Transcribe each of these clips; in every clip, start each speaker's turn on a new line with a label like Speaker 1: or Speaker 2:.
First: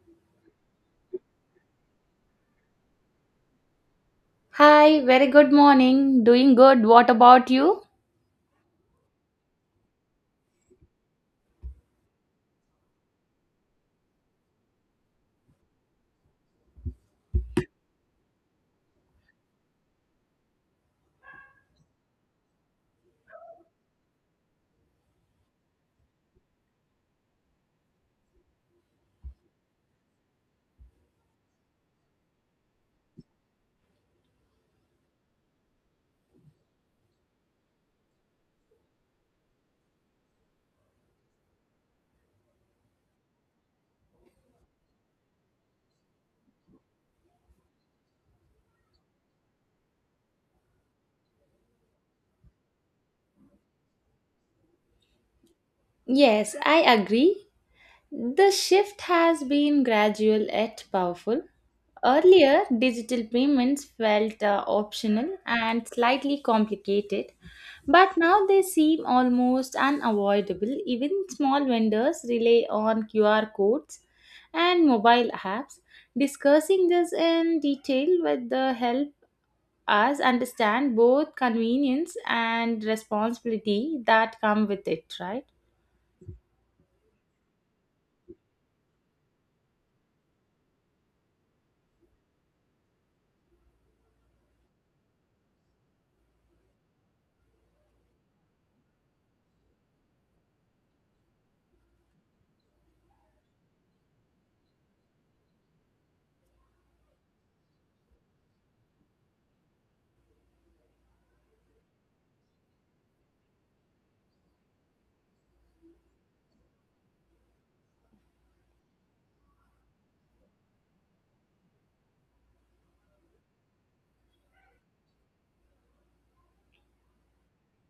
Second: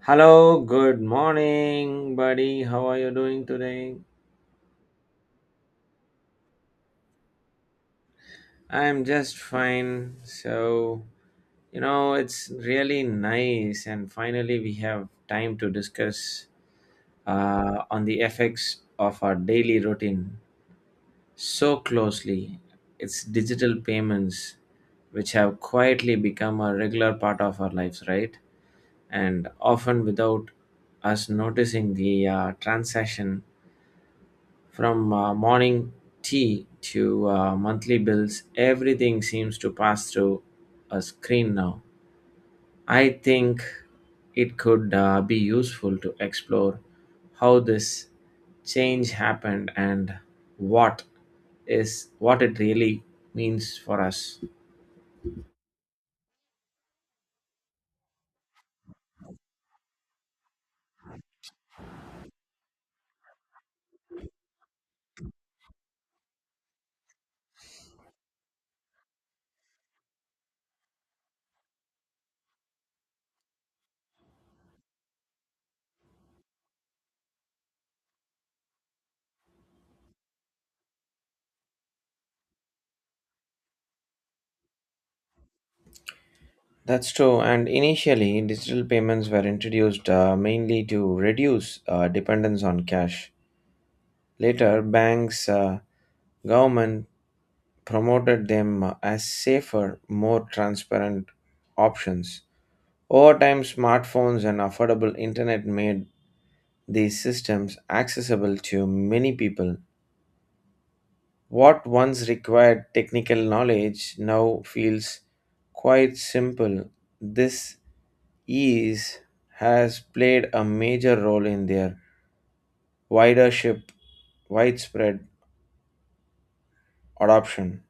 Speaker 1: Hello, good morning, buddy. How are you doing today?
Speaker 2: Hi, very good morning. Doing good. What about you?
Speaker 1: I'm just fine. So, it's really nice, and finally, we have time to discuss on the effects of our daily routine so closely. It's digital payments, which have quietly become a regular part of our lives, right? And often without us noticing the transaction from morning tea to monthly bills, everything seems to pass through a screen now. I think it could be useful to explore how this change happened and what what it really means for us.
Speaker 2: Yes, I agree. The shift has been gradual yet powerful. Earlier, digital payments felt optional and slightly complicated, but now they seem almost unavoidable. Even small vendors rely on QR codes and mobile apps. Discussing this in detail with the help us understand both convenience and responsibility that come with it, right?
Speaker 1: That's true. And initially, digital payments were introduced mainly to reduce dependence on cash. Later, banks, government promoted them as safer, more transparent options. Over time, smartphones and affordable internet made these systems accessible to many people. What once required technical knowledge now feels quite simple. This ease has played a major role in their widership, widespread adoption.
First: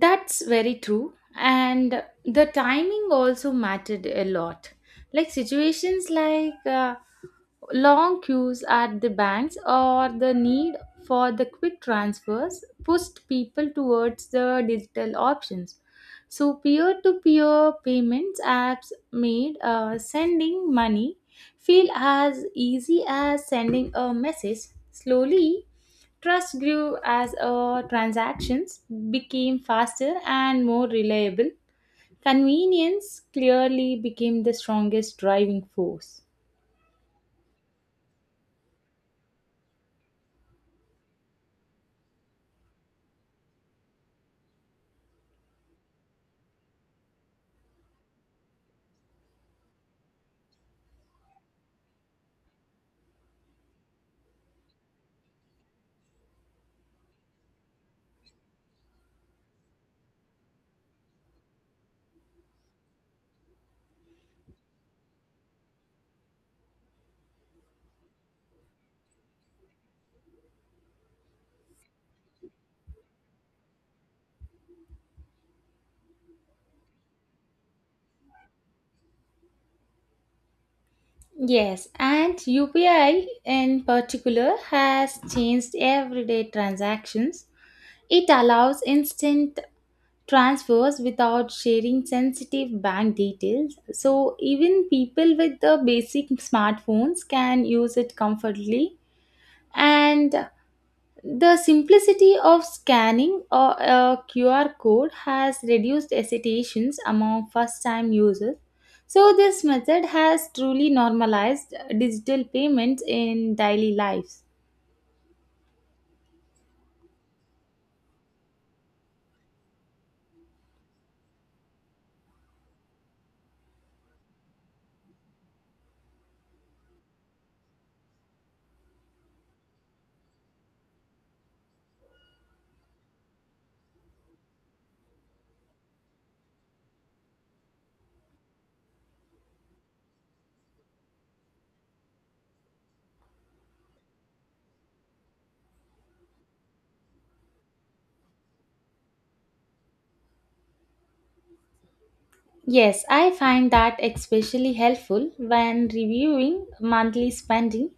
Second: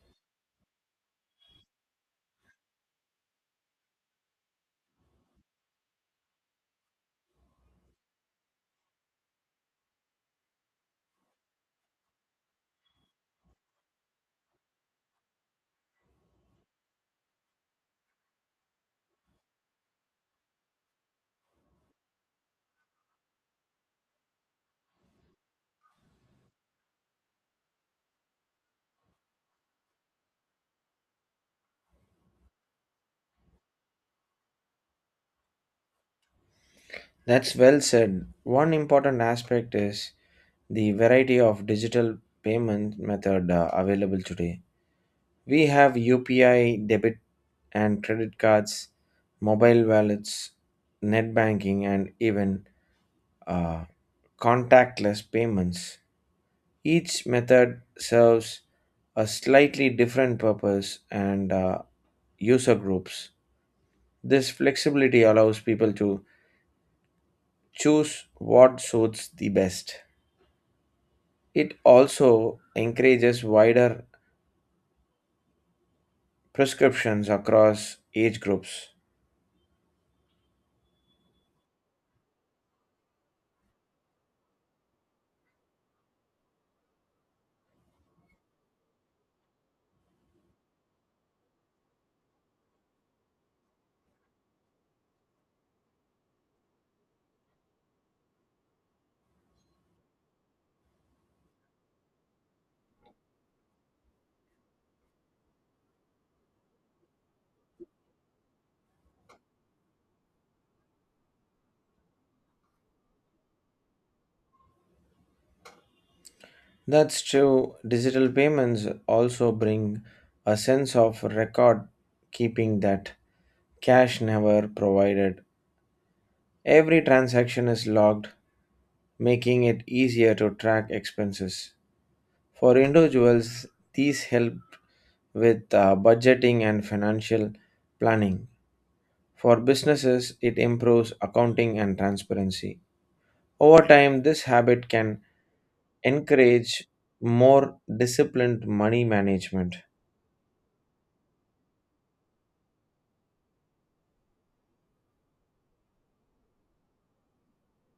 Speaker 2: That's very true. And the timing also mattered a lot. Like situations like long queues at the banks or the need for the quick transfers pushed people towards the digital options. So, peer to peer payments apps made sending money feel as easy as sending a message. Slowly, trust grew as transactions became faster and more reliable. Convenience clearly became the strongest driving force.
Speaker 1: That's well said. One important aspect is the variety of digital payment method available today. We have UPI, debit and credit cards, mobile wallets, net banking, and even uh, contactless payments. Each method serves a slightly different purpose and user groups. This flexibility allows people to choose what suits the best. It also encourages wider prescriptions across age groups.
Speaker 2: Yes, and UPI in particular has changed everyday transactions. It allows instant transfers without sharing sensitive bank details. So, even people with the basic smartphones can use it comfortably. And the simplicity of scanning a QR code has reduced hesitations among first time users. So, this method has truly normalized digital payments in daily lives.
Speaker 1: That's true. Digital payments also bring a sense of record keeping that cash never provided. Every transaction is logged, making it easier to track expenses. For individuals, these help with budgeting and financial planning. For businesses, it improves accounting and transparency. Over time, this habit can encourage more disciplined money management.
Speaker 2: Yes, I find that especially helpful when reviewing monthly spending.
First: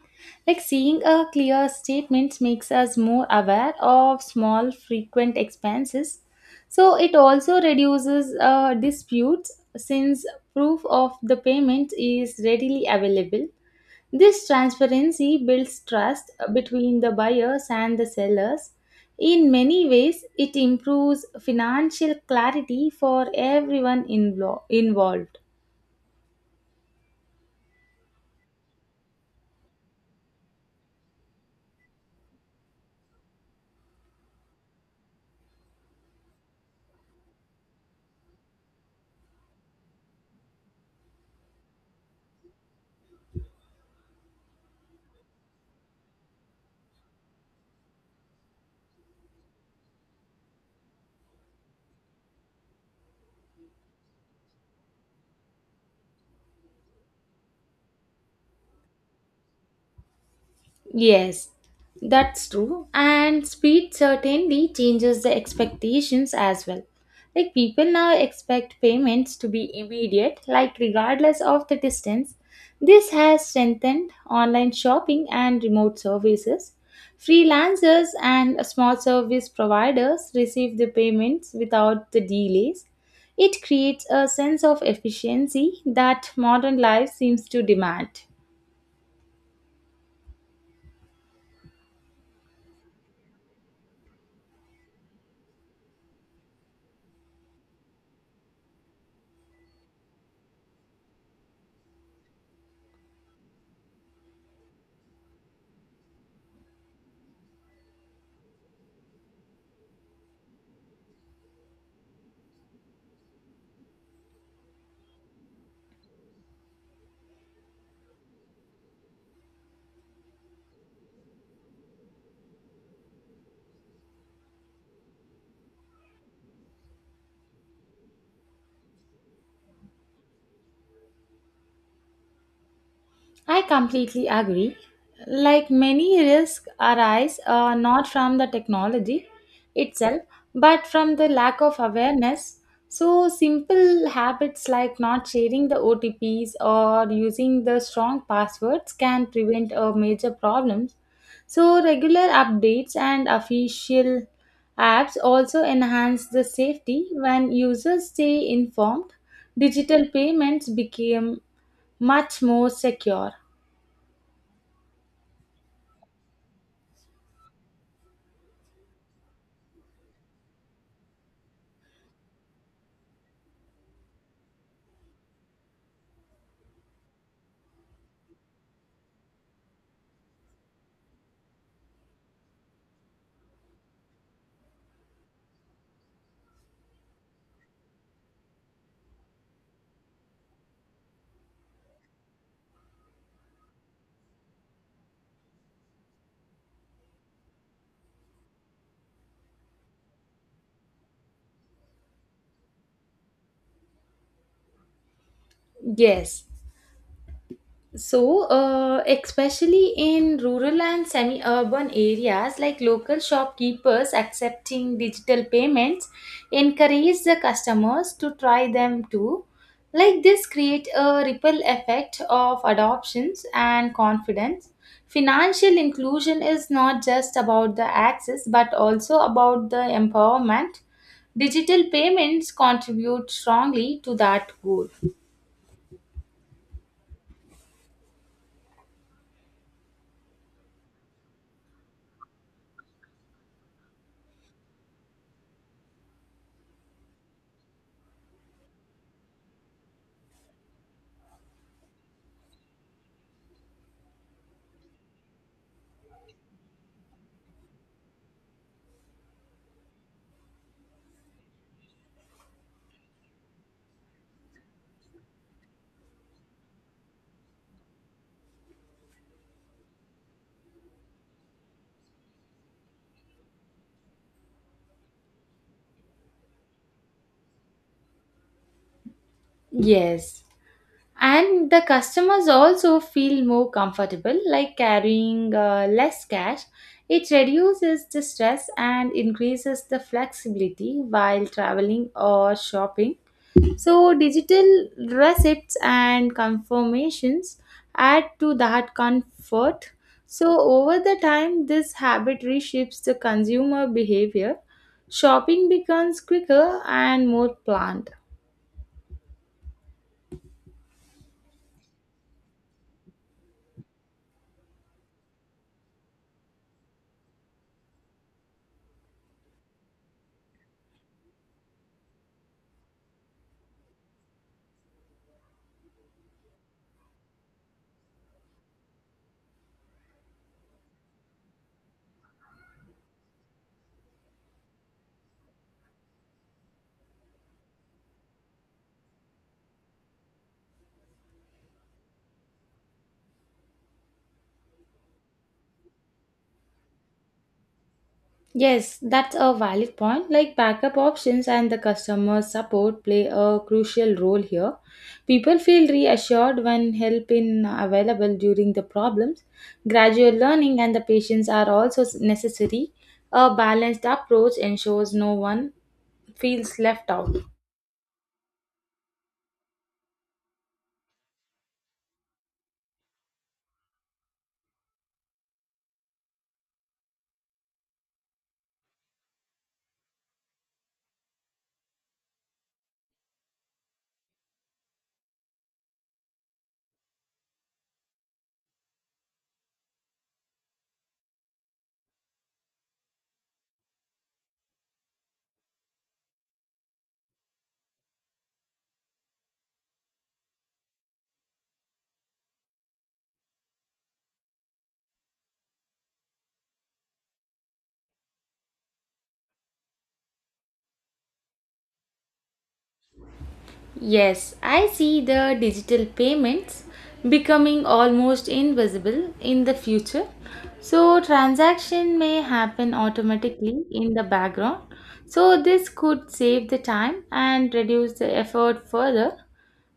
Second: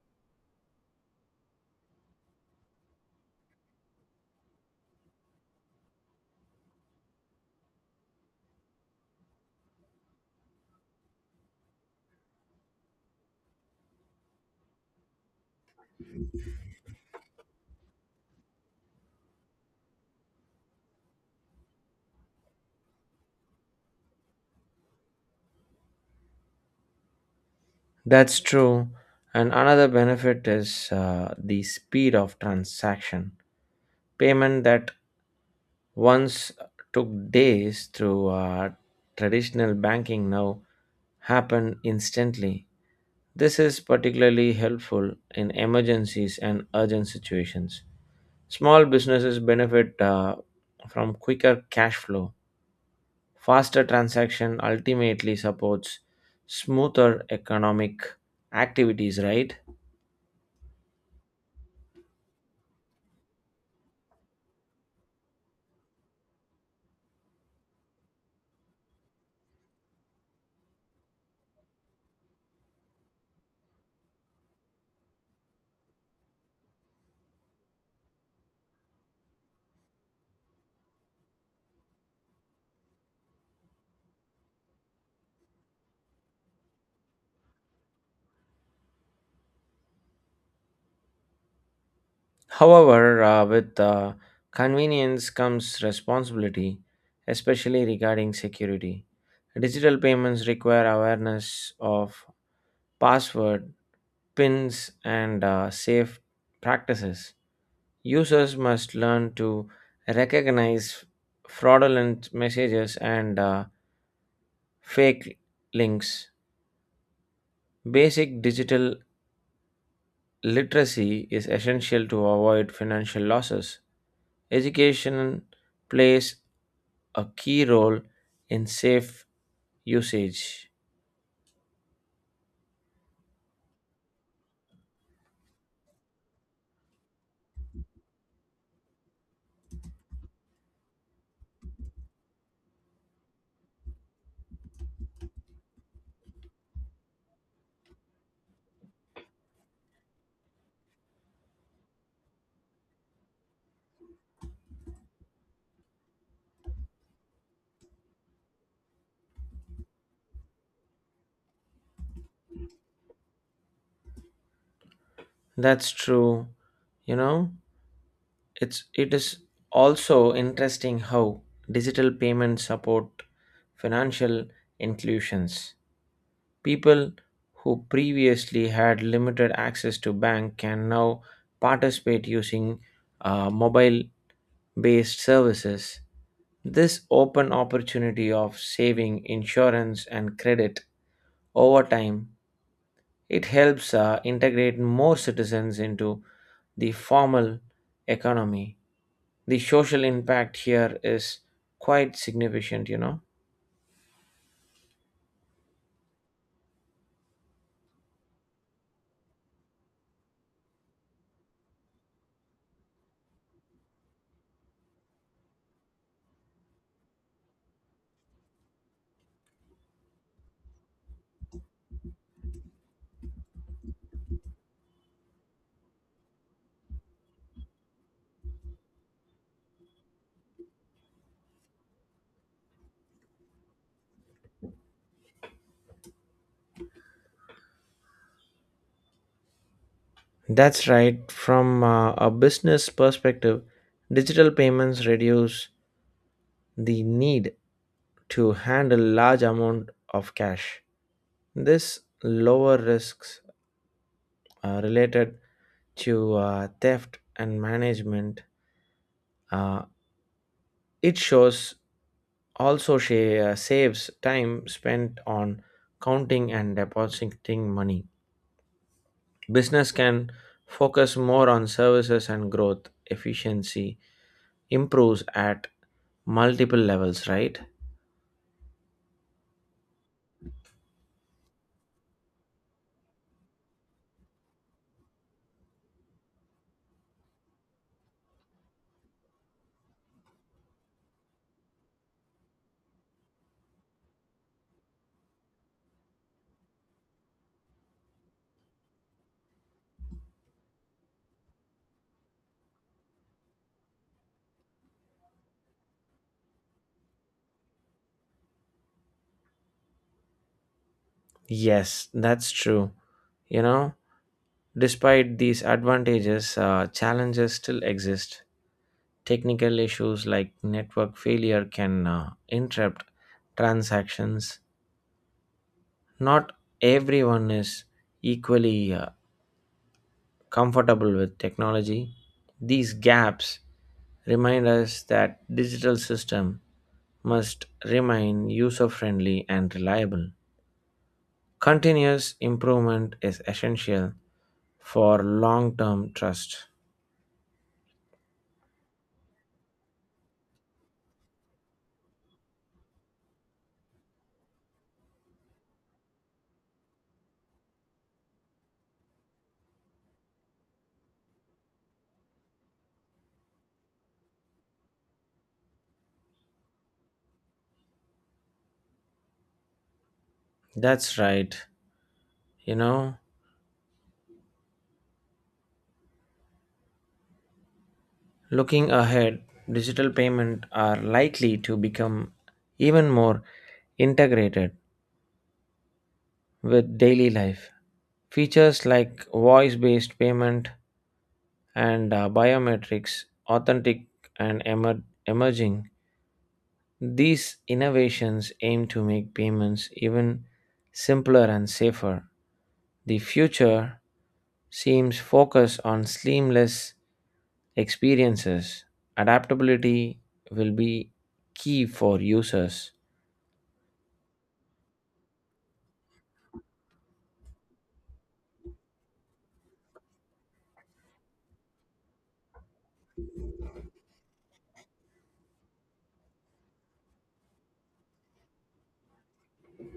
Speaker 2: Like seeing a clear statement makes us more aware of small frequent expenses. So it also reduces disputes since proof of the payment is readily available. This transparency builds trust between the buyers and the sellers. In many ways, it improves financial clarity for everyone involved.
Speaker 1: That's true. And another benefit is the speed of transaction. Payment that once took days through traditional banking now happen instantly. This is particularly helpful in emergencies and urgent situations. Small businesses benefit from quicker cash flow. Faster transaction ultimately supports smoother economic activities, right?
Speaker 2: Yes, that's true. And speed certainly changes the expectations as well. Like people now expect payments to be immediate, like regardless of the distance. This has strengthened online shopping and remote services. Freelancers and small service providers receive the payments without the delays. It creates a sense of efficiency that modern life seems to demand.
Speaker 1: However, with convenience comes responsibility, especially regarding security. Digital payments require awareness of password, pins, and safe practices. Users must learn to recognize fraudulent messages and fake links. Basic digital literacy is essential to avoid financial losses. Education plays a key role in safe usage.
Speaker 2: I completely agree. Like many risks arise not from the technology itself, but from the lack of awareness. So, simple habits like not sharing the OTPs or using the strong passwords can prevent major problems. So, regular updates and official apps also enhance the safety when users stay informed. Digital payments became much more secure.
Speaker 1: That's true. You know, it is also interesting how digital payments support financial inclusions. People who previously had limited access to bank can now participate using mobile based services. This open opportunity of saving insurance and credit over time, it helps integrate more citizens into the formal economy. The social impact here is quite significant, you know.
Speaker 2: Yes. So, especially in rural and semi urban areas, like local shopkeepers accepting digital payments encourage the customers to try them too. Like this, create a ripple effect of adoptions and confidence. Financial inclusion is not just about the access but also about the empowerment. Digital payments contribute strongly to that goal.
Speaker 1: That's right. From a business perspective, digital payments reduce the need to handle large amount of cash. This lower risks related to theft and management. Uh, it shows also she saves time spent on counting and depositing money. Business can focus more on services and growth. Efficiency improves at multiple levels, right?
Speaker 2: Yes. And the customers also feel more comfortable, like carrying less cash. It reduces the stress and increases the flexibility while traveling or shopping. So digital receipts and confirmations add to that comfort. So over the time, this habit reshapes the consumer behavior. Shopping becomes quicker and more planned.
Speaker 1: Yes, that's true. You know, despite these advantages, challenges still exist. Technical issues like network failure can interrupt transactions. Not everyone is equally comfortable with technology. These gaps remind us that digital system must remain user friendly and reliable. Continuous improvement is essential for long term trust.
Speaker 2: Yes, that's a valid point. Like backup options and the customer support play a crucial role here. People feel reassured when help is available during the problems. Gradual learning and the patience are also necessary. A balanced approach ensures no one feels left out.
Speaker 1: That's right. You know, looking ahead, digital payments are likely to become even more integrated with daily life. Features like voice based payment and biometrics, authentic and emerging, these innovations aim to make payments even simpler and safer. The future seems focused on seamless experiences, adaptability will be key for users.
Speaker 2: Yes, I see the digital payments becoming almost invisible in the future. So transaction may happen automatically in the background. So this could save the time and reduce the effort further.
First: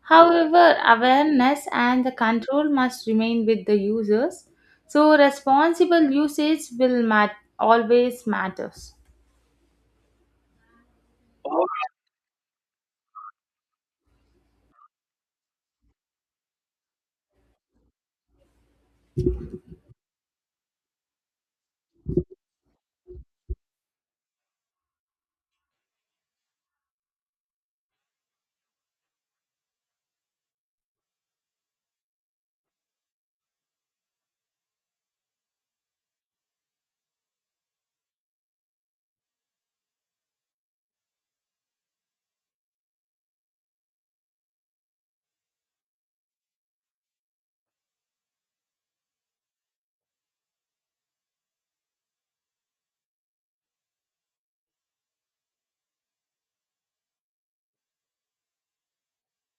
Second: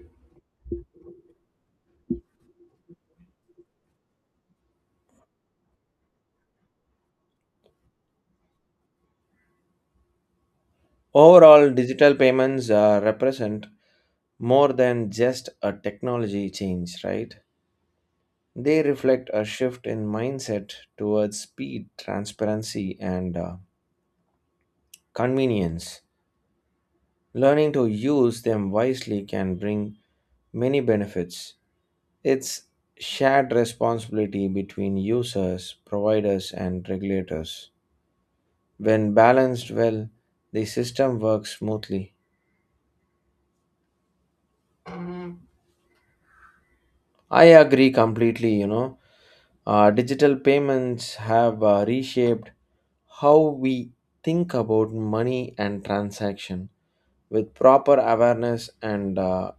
Speaker 2: However, awareness and the control must remain with the users. So responsible usage will always matters.
Speaker 1: Overall, digital payments represent more than just a technology change, right? They reflect a shift in mindset towards speed, transparency, and convenience. Learning to use them wisely can bring many benefits. It's shared responsibility between users, providers, and regulators. When balanced well, the system works smoothly. I agree completely, you know. Digital payments have reshaped how we think about money and transaction. With proper awareness and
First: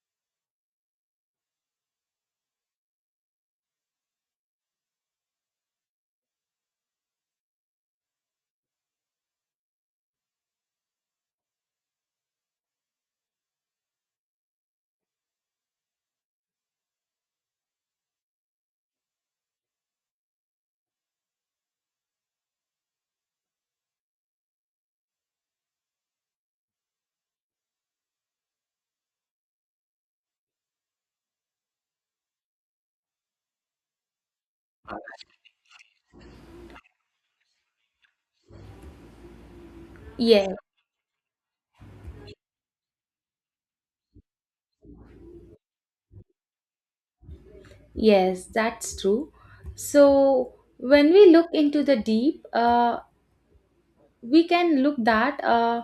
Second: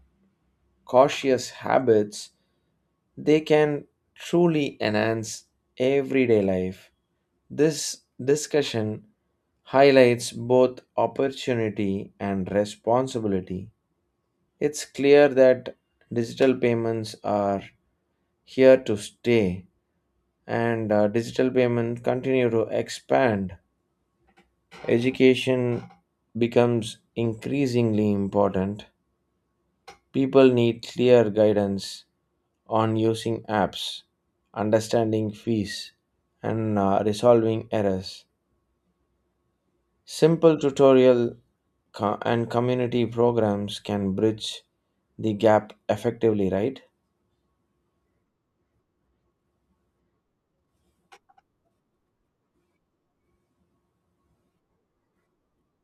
Speaker 1: cautious habits, they can truly enhance everyday life. This discussion highlights both opportunity and responsibility. It's clear that digital payments are here to stay and digital payments continue to expand. Education becomes increasingly important. People need clear guidance on using apps, understanding fees, and resolving errors.
Speaker 2: Yes.
Speaker 1: Simple tutorial and community programs can bridge the gap effectively, right?
Speaker 2: Yes, that's true. So when we look into the deep, we can look that uh,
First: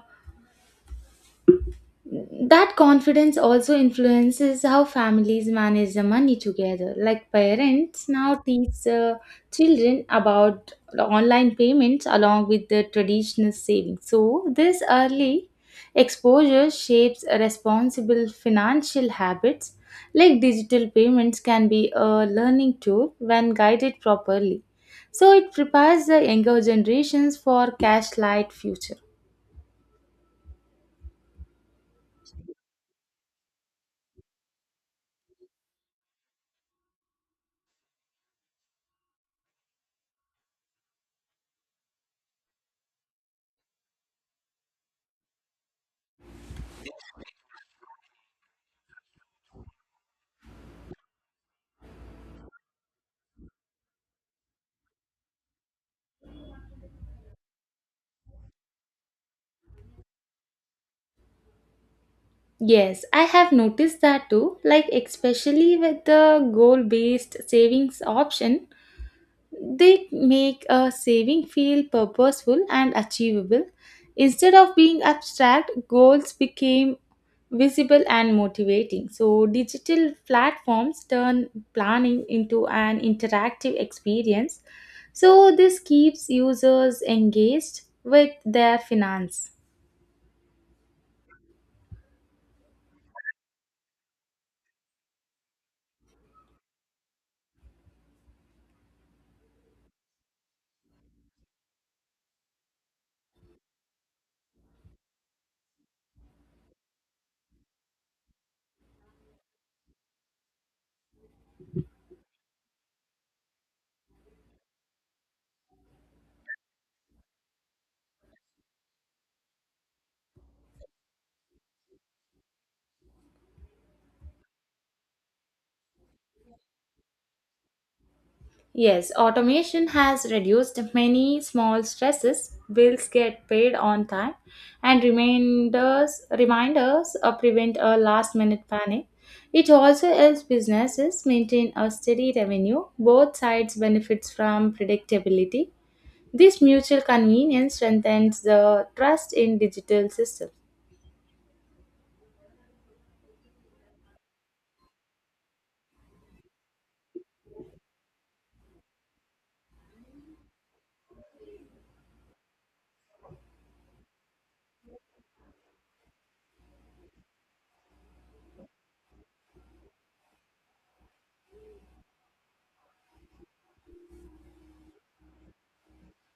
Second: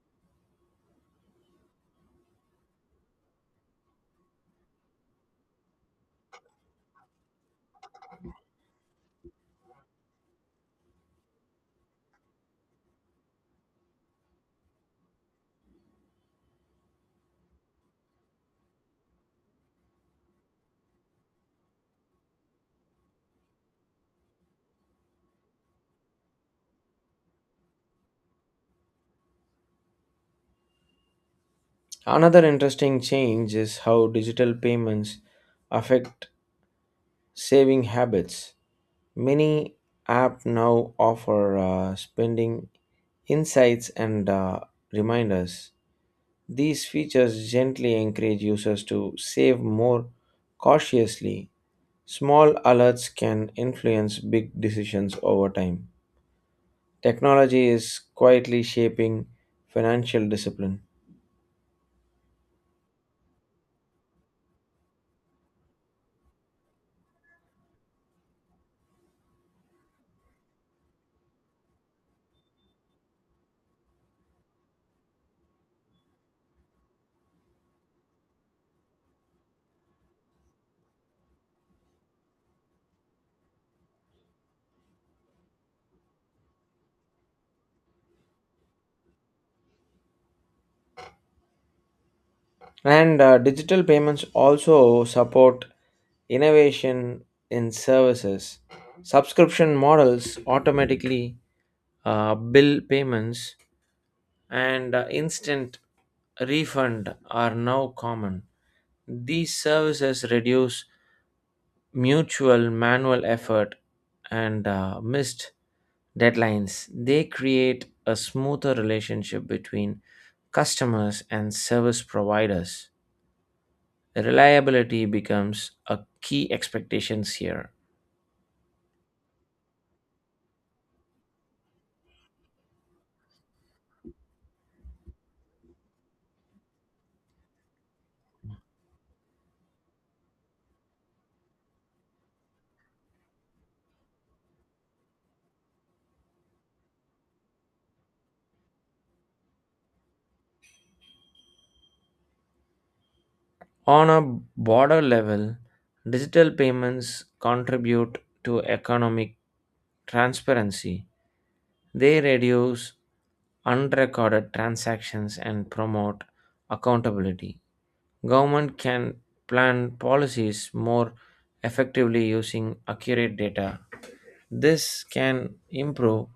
Speaker 2: that confidence also influences how families manage the money together. Like parents now teach children about online payments along with the traditional savings. So, this early exposure shapes responsible financial habits. Like digital payments can be a learning tool when guided properly. So, it prepares the younger generations for cash light future.
Speaker 1: Another interesting change is how digital payments affect saving habits. Many apps now offer spending insights and reminders. These features gently encourage users to save more cautiously. Small alerts can influence big decisions over time. Technology is quietly shaping financial discipline.
Speaker 2: Yes, I have noticed that too. Like, especially with the goal based savings option, they make a saving feel purposeful and achievable. Instead of being abstract, goals became visible and motivating. So, digital platforms turn planning into an interactive experience. So, this keeps users engaged with their finance.
Speaker 1: And digital payments also support innovation in services. Subscription models automatically bill payments and instant refund are now common. These services reduce mutual manual effort and missed deadlines. They create a smoother relationship between customers and service providers. Reliability becomes a key expectation here.
Speaker 2: Yes, automation has reduced many small stresses. Bills get paid on time, and reminders prevent a last-minute panic. It also helps businesses maintain a steady revenue. Both sides benefits from predictability. This mutual convenience strengthens the trust in digital systems.
Speaker 1: On a broader level, digital payments contribute to economic transparency. They reduce unrecorded transactions and promote accountability. Government can plan policies more effectively using accurate data. This can improve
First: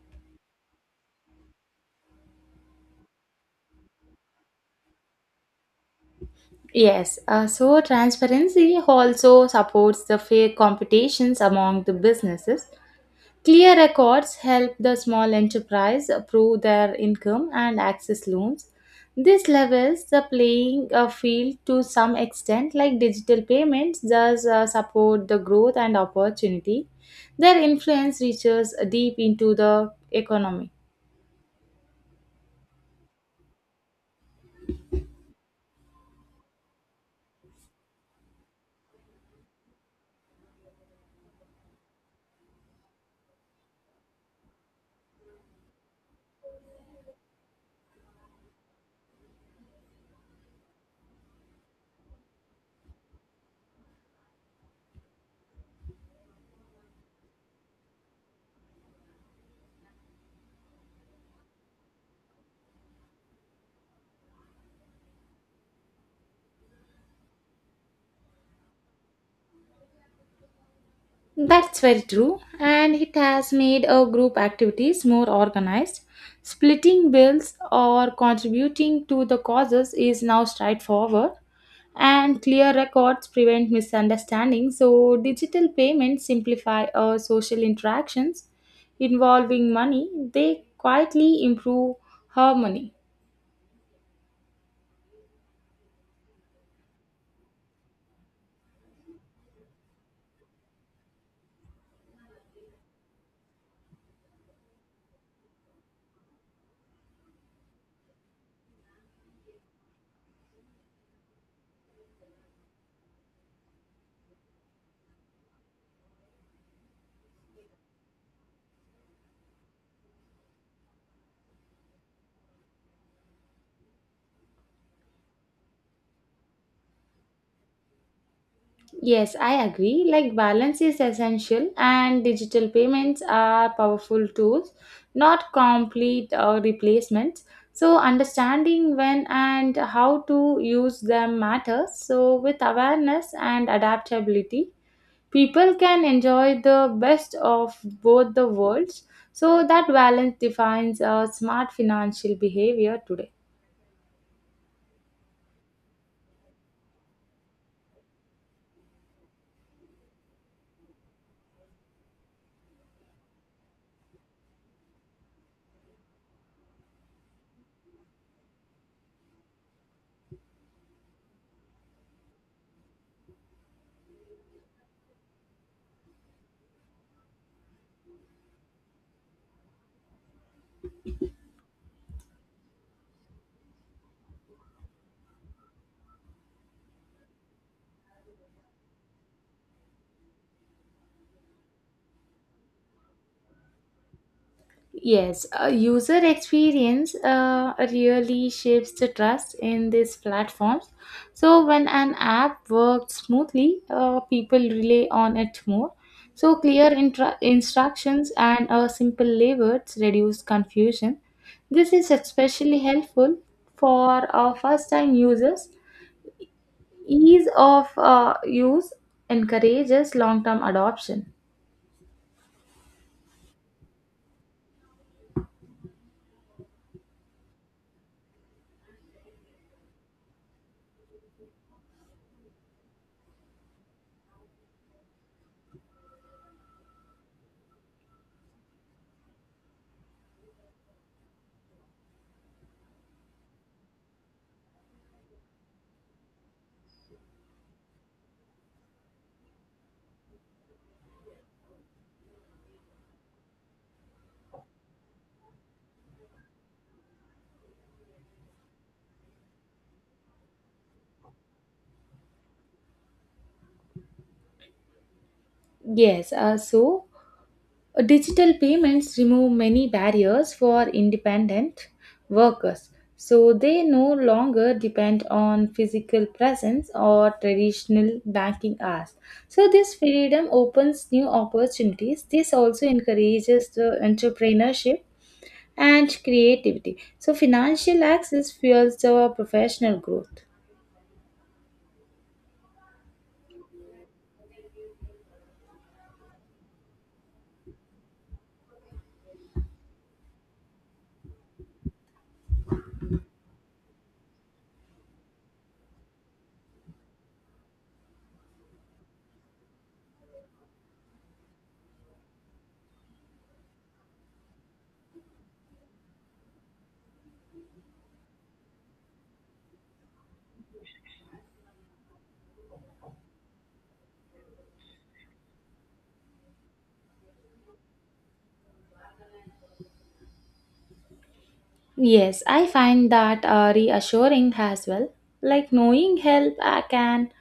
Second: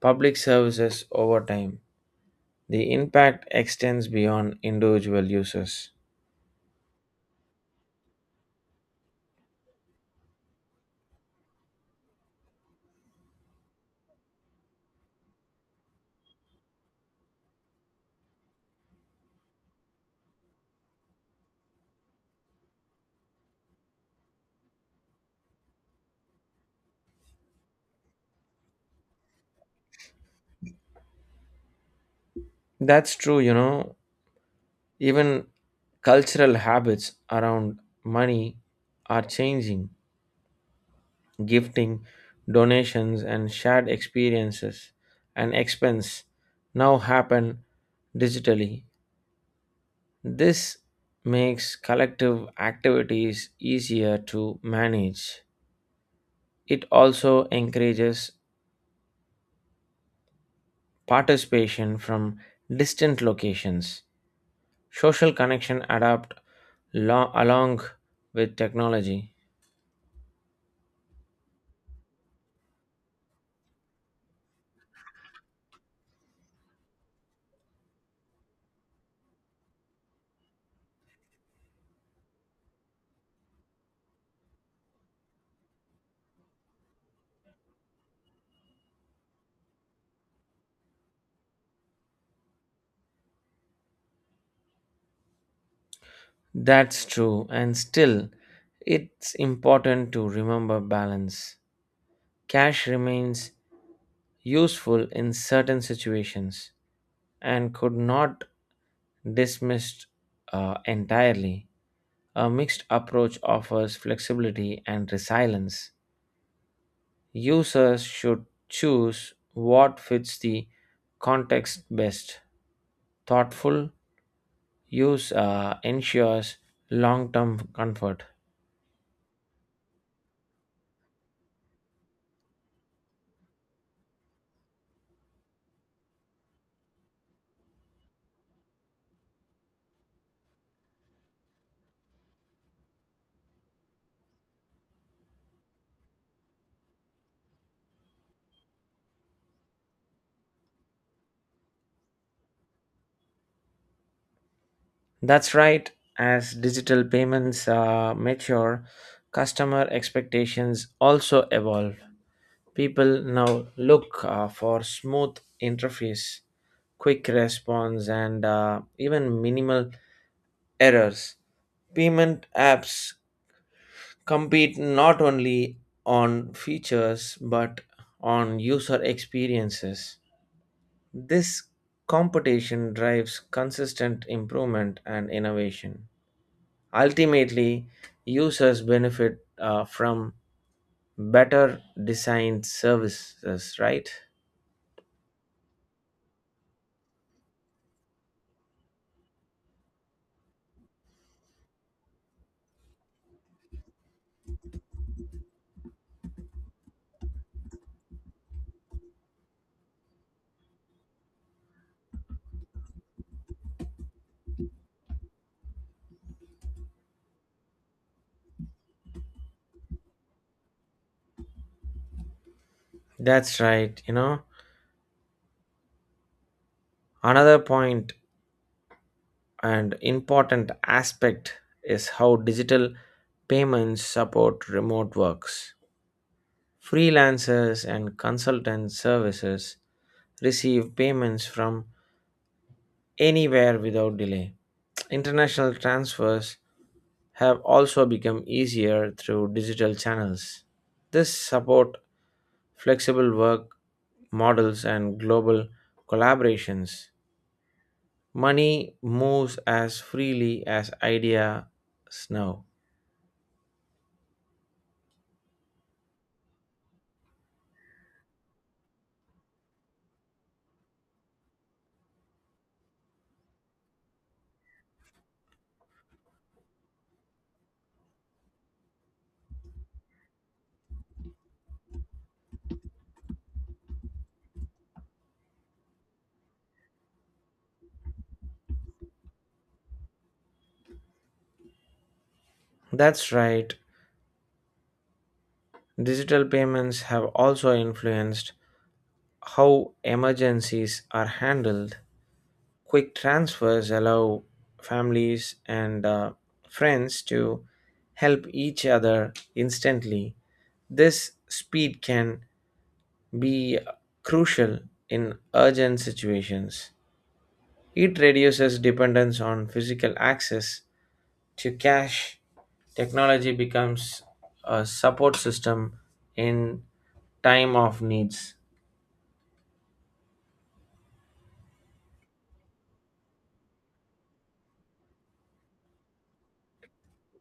Speaker 1: public services over time. The impact extends beyond individual users.
Speaker 2: Yes, so transparency also supports the fair competitions among the businesses. Clear records help the small enterprise prove their income and access loans. This levels the playing field to some extent, like digital payments, does support the growth and opportunity. Their influence reaches deep into the economy.
Speaker 1: That's true, you know, even cultural habits around money are changing. Gifting, donations, and shared experiences and expense now happen digitally. This makes collective activities easier to manage. It also encourages participation from distant locations. Social connection adapt along with technology.
Speaker 2: That's very true, and it has made our group activities more organized. Splitting bills or contributing to the causes is now straightforward, and clear records prevent misunderstanding. So, digital payments simplify our social interactions involving money, they quietly improve harmony.
Speaker 1: That's true, and still, it's important to remember balance. Cash remains useful in certain situations and could not dismissed entirely. A mixed approach offers flexibility and resilience. Users should choose what fits the context best. Thoughtful use ensures long term comfort.
Speaker 2: Yes, I agree. Like balance is essential, and digital payments are powerful tools, not complete replacements. So, understanding when and how to use them matters. So, with awareness and adaptability, people can enjoy the best of both the worlds. So, that balance defines smart financial behavior today.
Speaker 1: That's right, as digital payments mature, customer expectations also evolve. People now look for smooth interface, quick response, and even minimal errors. Payment apps compete not only on features but on user experiences. This competition drives consistent improvement and innovation. Ultimately, users benefit from better designed services, right?
Speaker 2: Yes, user experience really shapes the trust in these platforms. So when an app works smoothly, people rely on it more. So clear instructions and simple labels reduce confusion. This is especially helpful for first-time users. Ease of use encourages long-term adoption.
Speaker 1: That's right. You know, another point and important aspect is how digital payments support remote works. Freelancers and consultant services receive payments from anywhere without delay. International transfers have also become easier through digital channels. This support flexible work models and global collaborations. Money moves as freely as ideas now.
Speaker 2: Yes, so digital payments remove many barriers for independent workers, so they no longer depend on physical presence or traditional banking hours. So, this freedom opens new opportunities. This also encourages the entrepreneurship and creativity. So, financial access fuels the professional growth.
Speaker 1: That's right. Digital payments have also influenced how emergencies are handled. Quick transfers allow families and friends to help each other instantly. This speed can be crucial in urgent situations. It reduces dependence on physical access to cash. Technology becomes a support system in time of needs.
Speaker 2: Yes, I find that reassuring as well. Like knowing help can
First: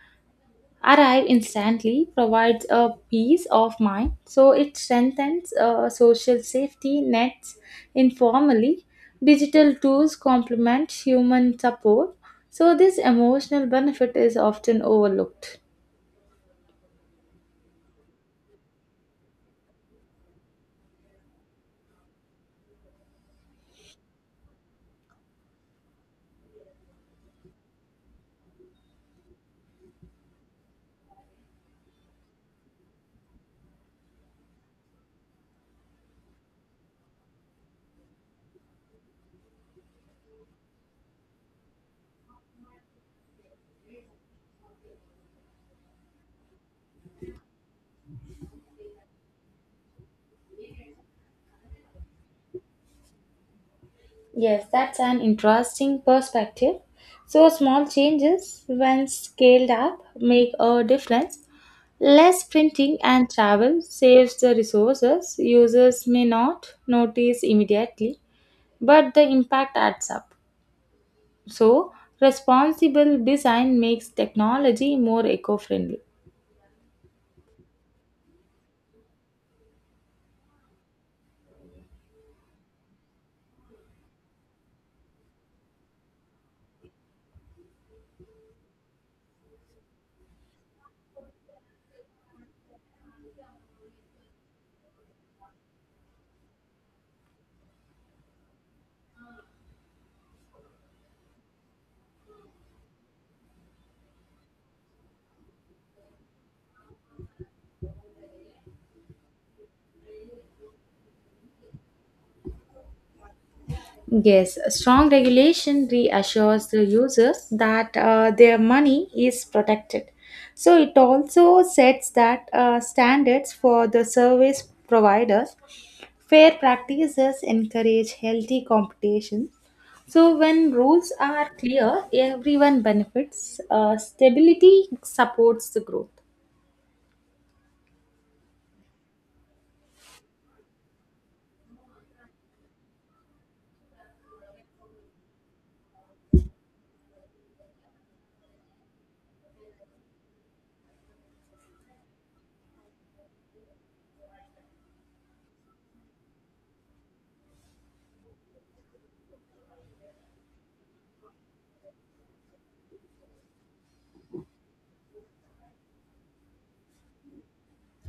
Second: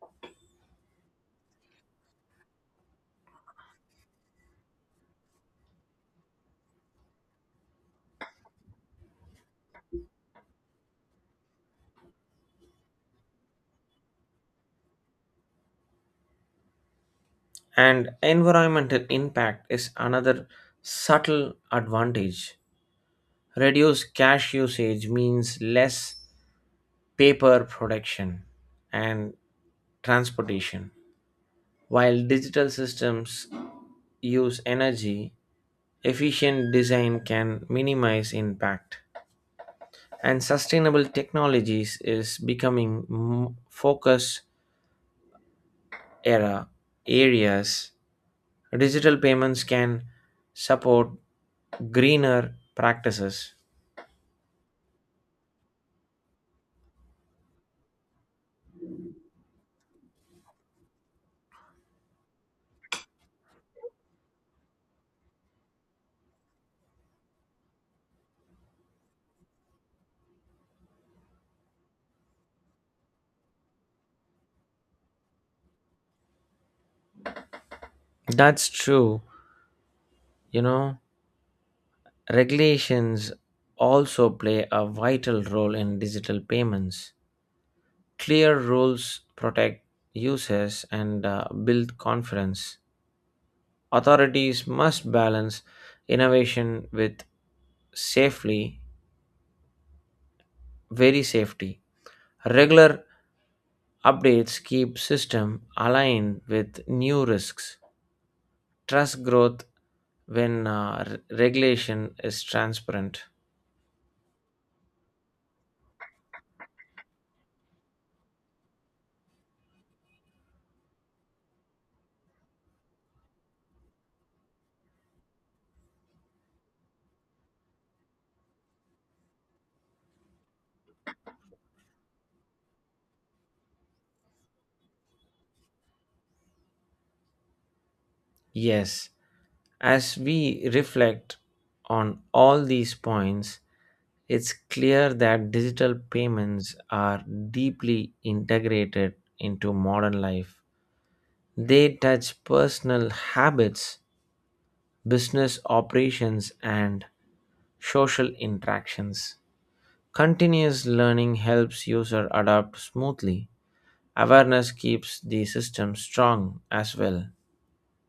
Speaker 2: arrive instantly provides a peace of mind. So it strengthens social safety nets informally. Digital tools complement human support. So this emotional benefit is often overlooked.
Speaker 1: And environmental impact is another subtle advantage. Reduced cash usage means less paper production and transportation, while digital systems use energy. Efficient design can minimize impact, and sustainable technologies is becoming focus era areas. Digital payments can support greener practices.
Speaker 2: Yes, that's an interesting perspective. So small changes, when scaled up, make a difference. Less printing and travel saves the resources. Users may not notice immediately, but the impact adds up. So, responsible design makes technology more eco friendly.
Speaker 1: That's true, you know, regulations also play a vital role in digital payments. Clear rules protect users and build confidence. Authorities must balance innovation with safely, very safety. Regular updates keep system aligned with new risks. Trust growth when regulation is transparent.
Speaker 2: Yes, strong regulation reassures the users that their money is protected. So, it also sets that standards for the service providers. Fair practices encourage healthy competition. So, when rules are clear, everyone benefits. Stability supports the growth.
Speaker 1: Yes, as we reflect on all these points, it's clear that digital payments are deeply integrated into modern life. They touch personal habits, business operations, and social interactions. Continuous learning helps user adapt smoothly. Awareness keeps the system strong as well.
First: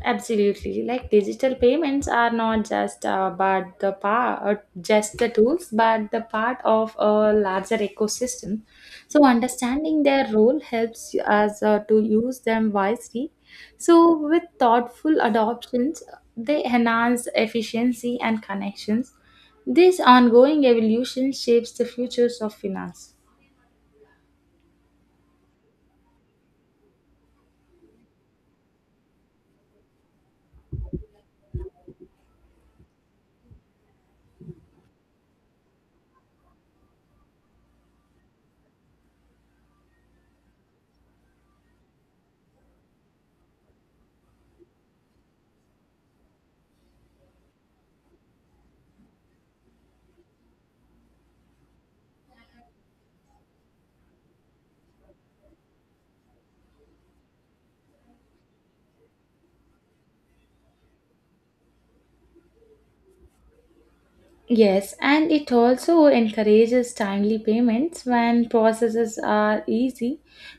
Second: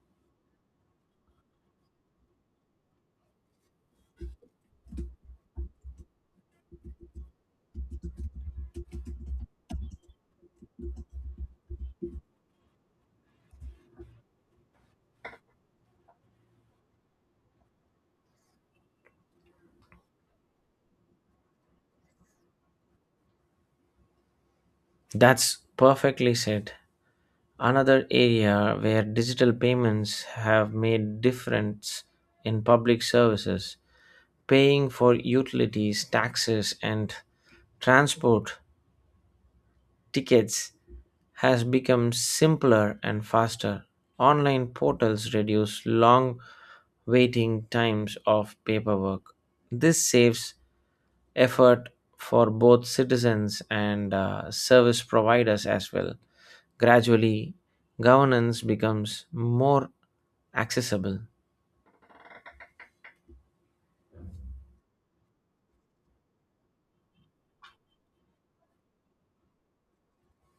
Speaker 2: Absolutely. Like digital payments are not just the tools but the part of a larger ecosystem. So understanding their role helps us to use them wisely. So with thoughtful adoptions, they enhance efficiency and connections. This ongoing evolution shapes the futures of finance.
Speaker 1: That's perfectly said. Another area where digital payments have made difference in public services, paying for utilities, taxes and transport tickets has become simpler and faster. Online portals reduce long waiting times of paperwork. This saves effort for both citizens and service providers as well. Gradually, governance becomes more accessible,
Speaker 2: Yes, and it also encourages timely payments when processes are easy.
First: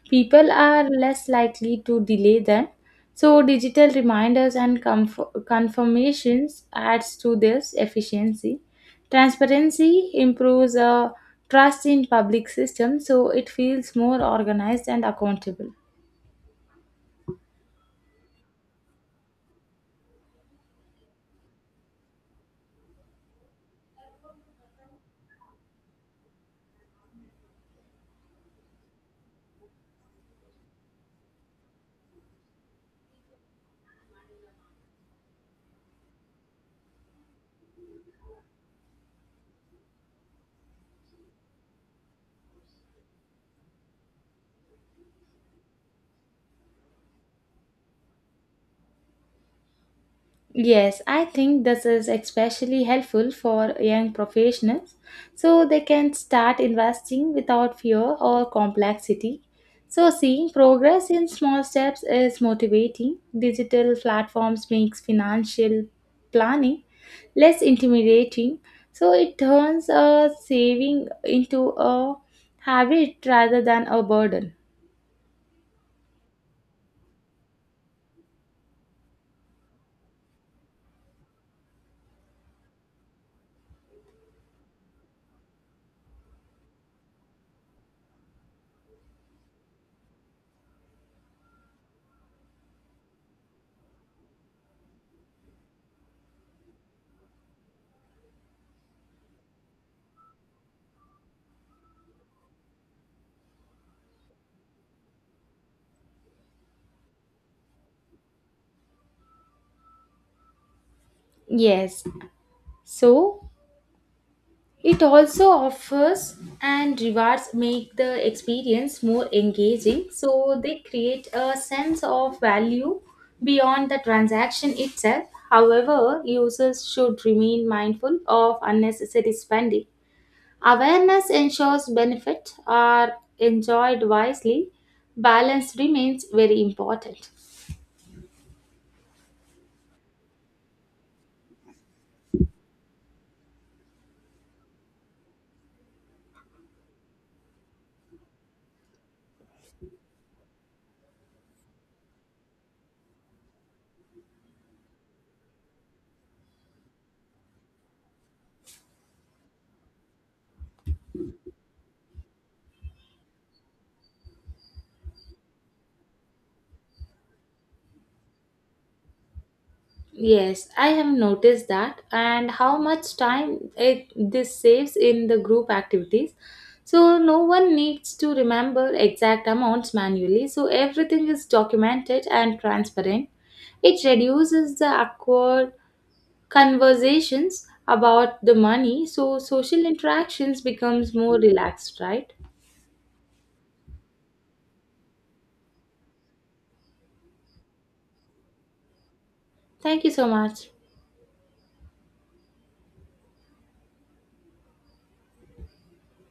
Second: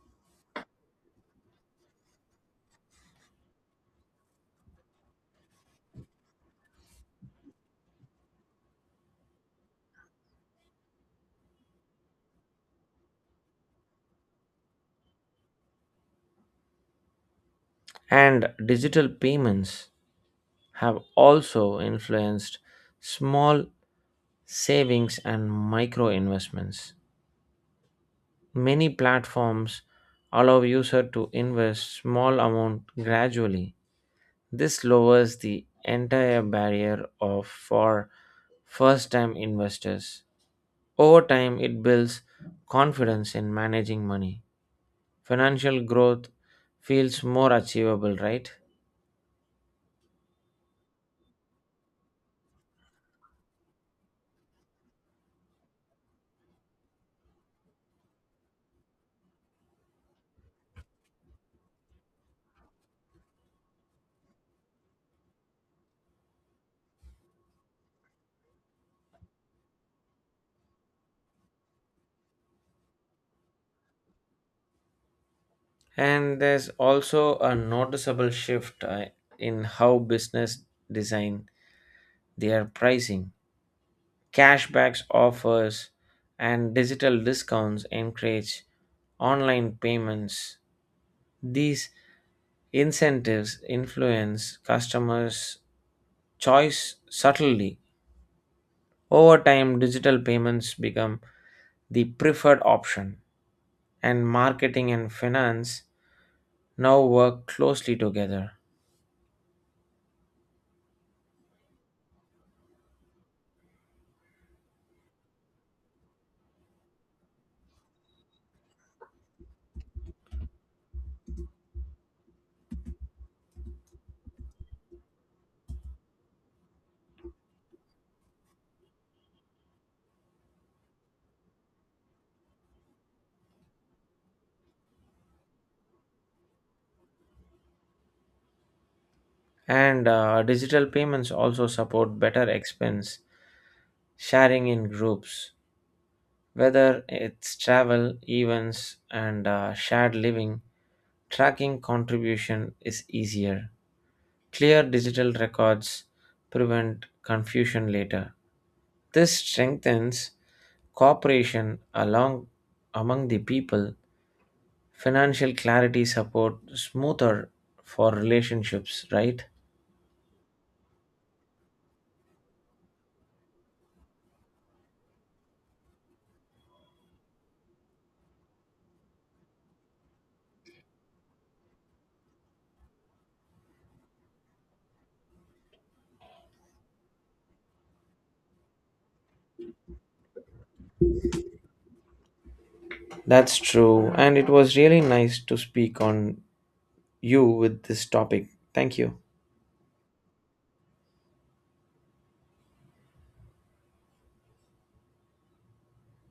Speaker 2: People are less likely to delay them. So digital reminders and confirmations adds to this efficiency. Transparency improves trust in public system, so it feels more organized and accountable.
Speaker 1: and digital payments have also influenced small savings and micro investments. Many platforms allow user to invest small amount gradually. This lowers the entire barrier of for first time investors. Over time, it builds confidence in managing money. Financial growth feels more achievable, right?
Speaker 2: Yes, I think this is especially helpful for young professionals, so they can start investing without fear or complexity. So seeing progress in small steps is motivating. Digital platforms makes financial planning less intimidating. So it turns a saving into a habit rather than a burden.
Speaker 1: And there's also a noticeable shift in how business design their pricing. Cashbacks offers and digital discounts encourage online payments. These incentives influence customers' choice subtly. Over time, digital payments become the preferred option, and marketing and finance now work closely together.
Speaker 2: Yes. So it also offers and rewards make the experience more engaging, so they create a sense of value beyond the transaction itself. However, users should remain mindful of unnecessary spending. Awareness ensures benefits are enjoyed wisely. Balance remains very important.
Speaker 1: And digital payments also support better expense sharing in groups, whether it's travel, events, and shared living. Tracking contribution is easier. Clear digital records prevent confusion later. This strengthens cooperation along among the people. Financial clarity support smoother for relationships, right?
Speaker 2: Yes, I have noticed that, and how much time it this saves in the group activities. So no one needs to remember exact amounts manually. So everything is documented and transparent. It reduces the awkward conversations about the money, so social interactions becomes more relaxed, right?
Speaker 1: That's true, and it was really nice to speak on you with this topic. Thank you.
Speaker 2: Thank you so much.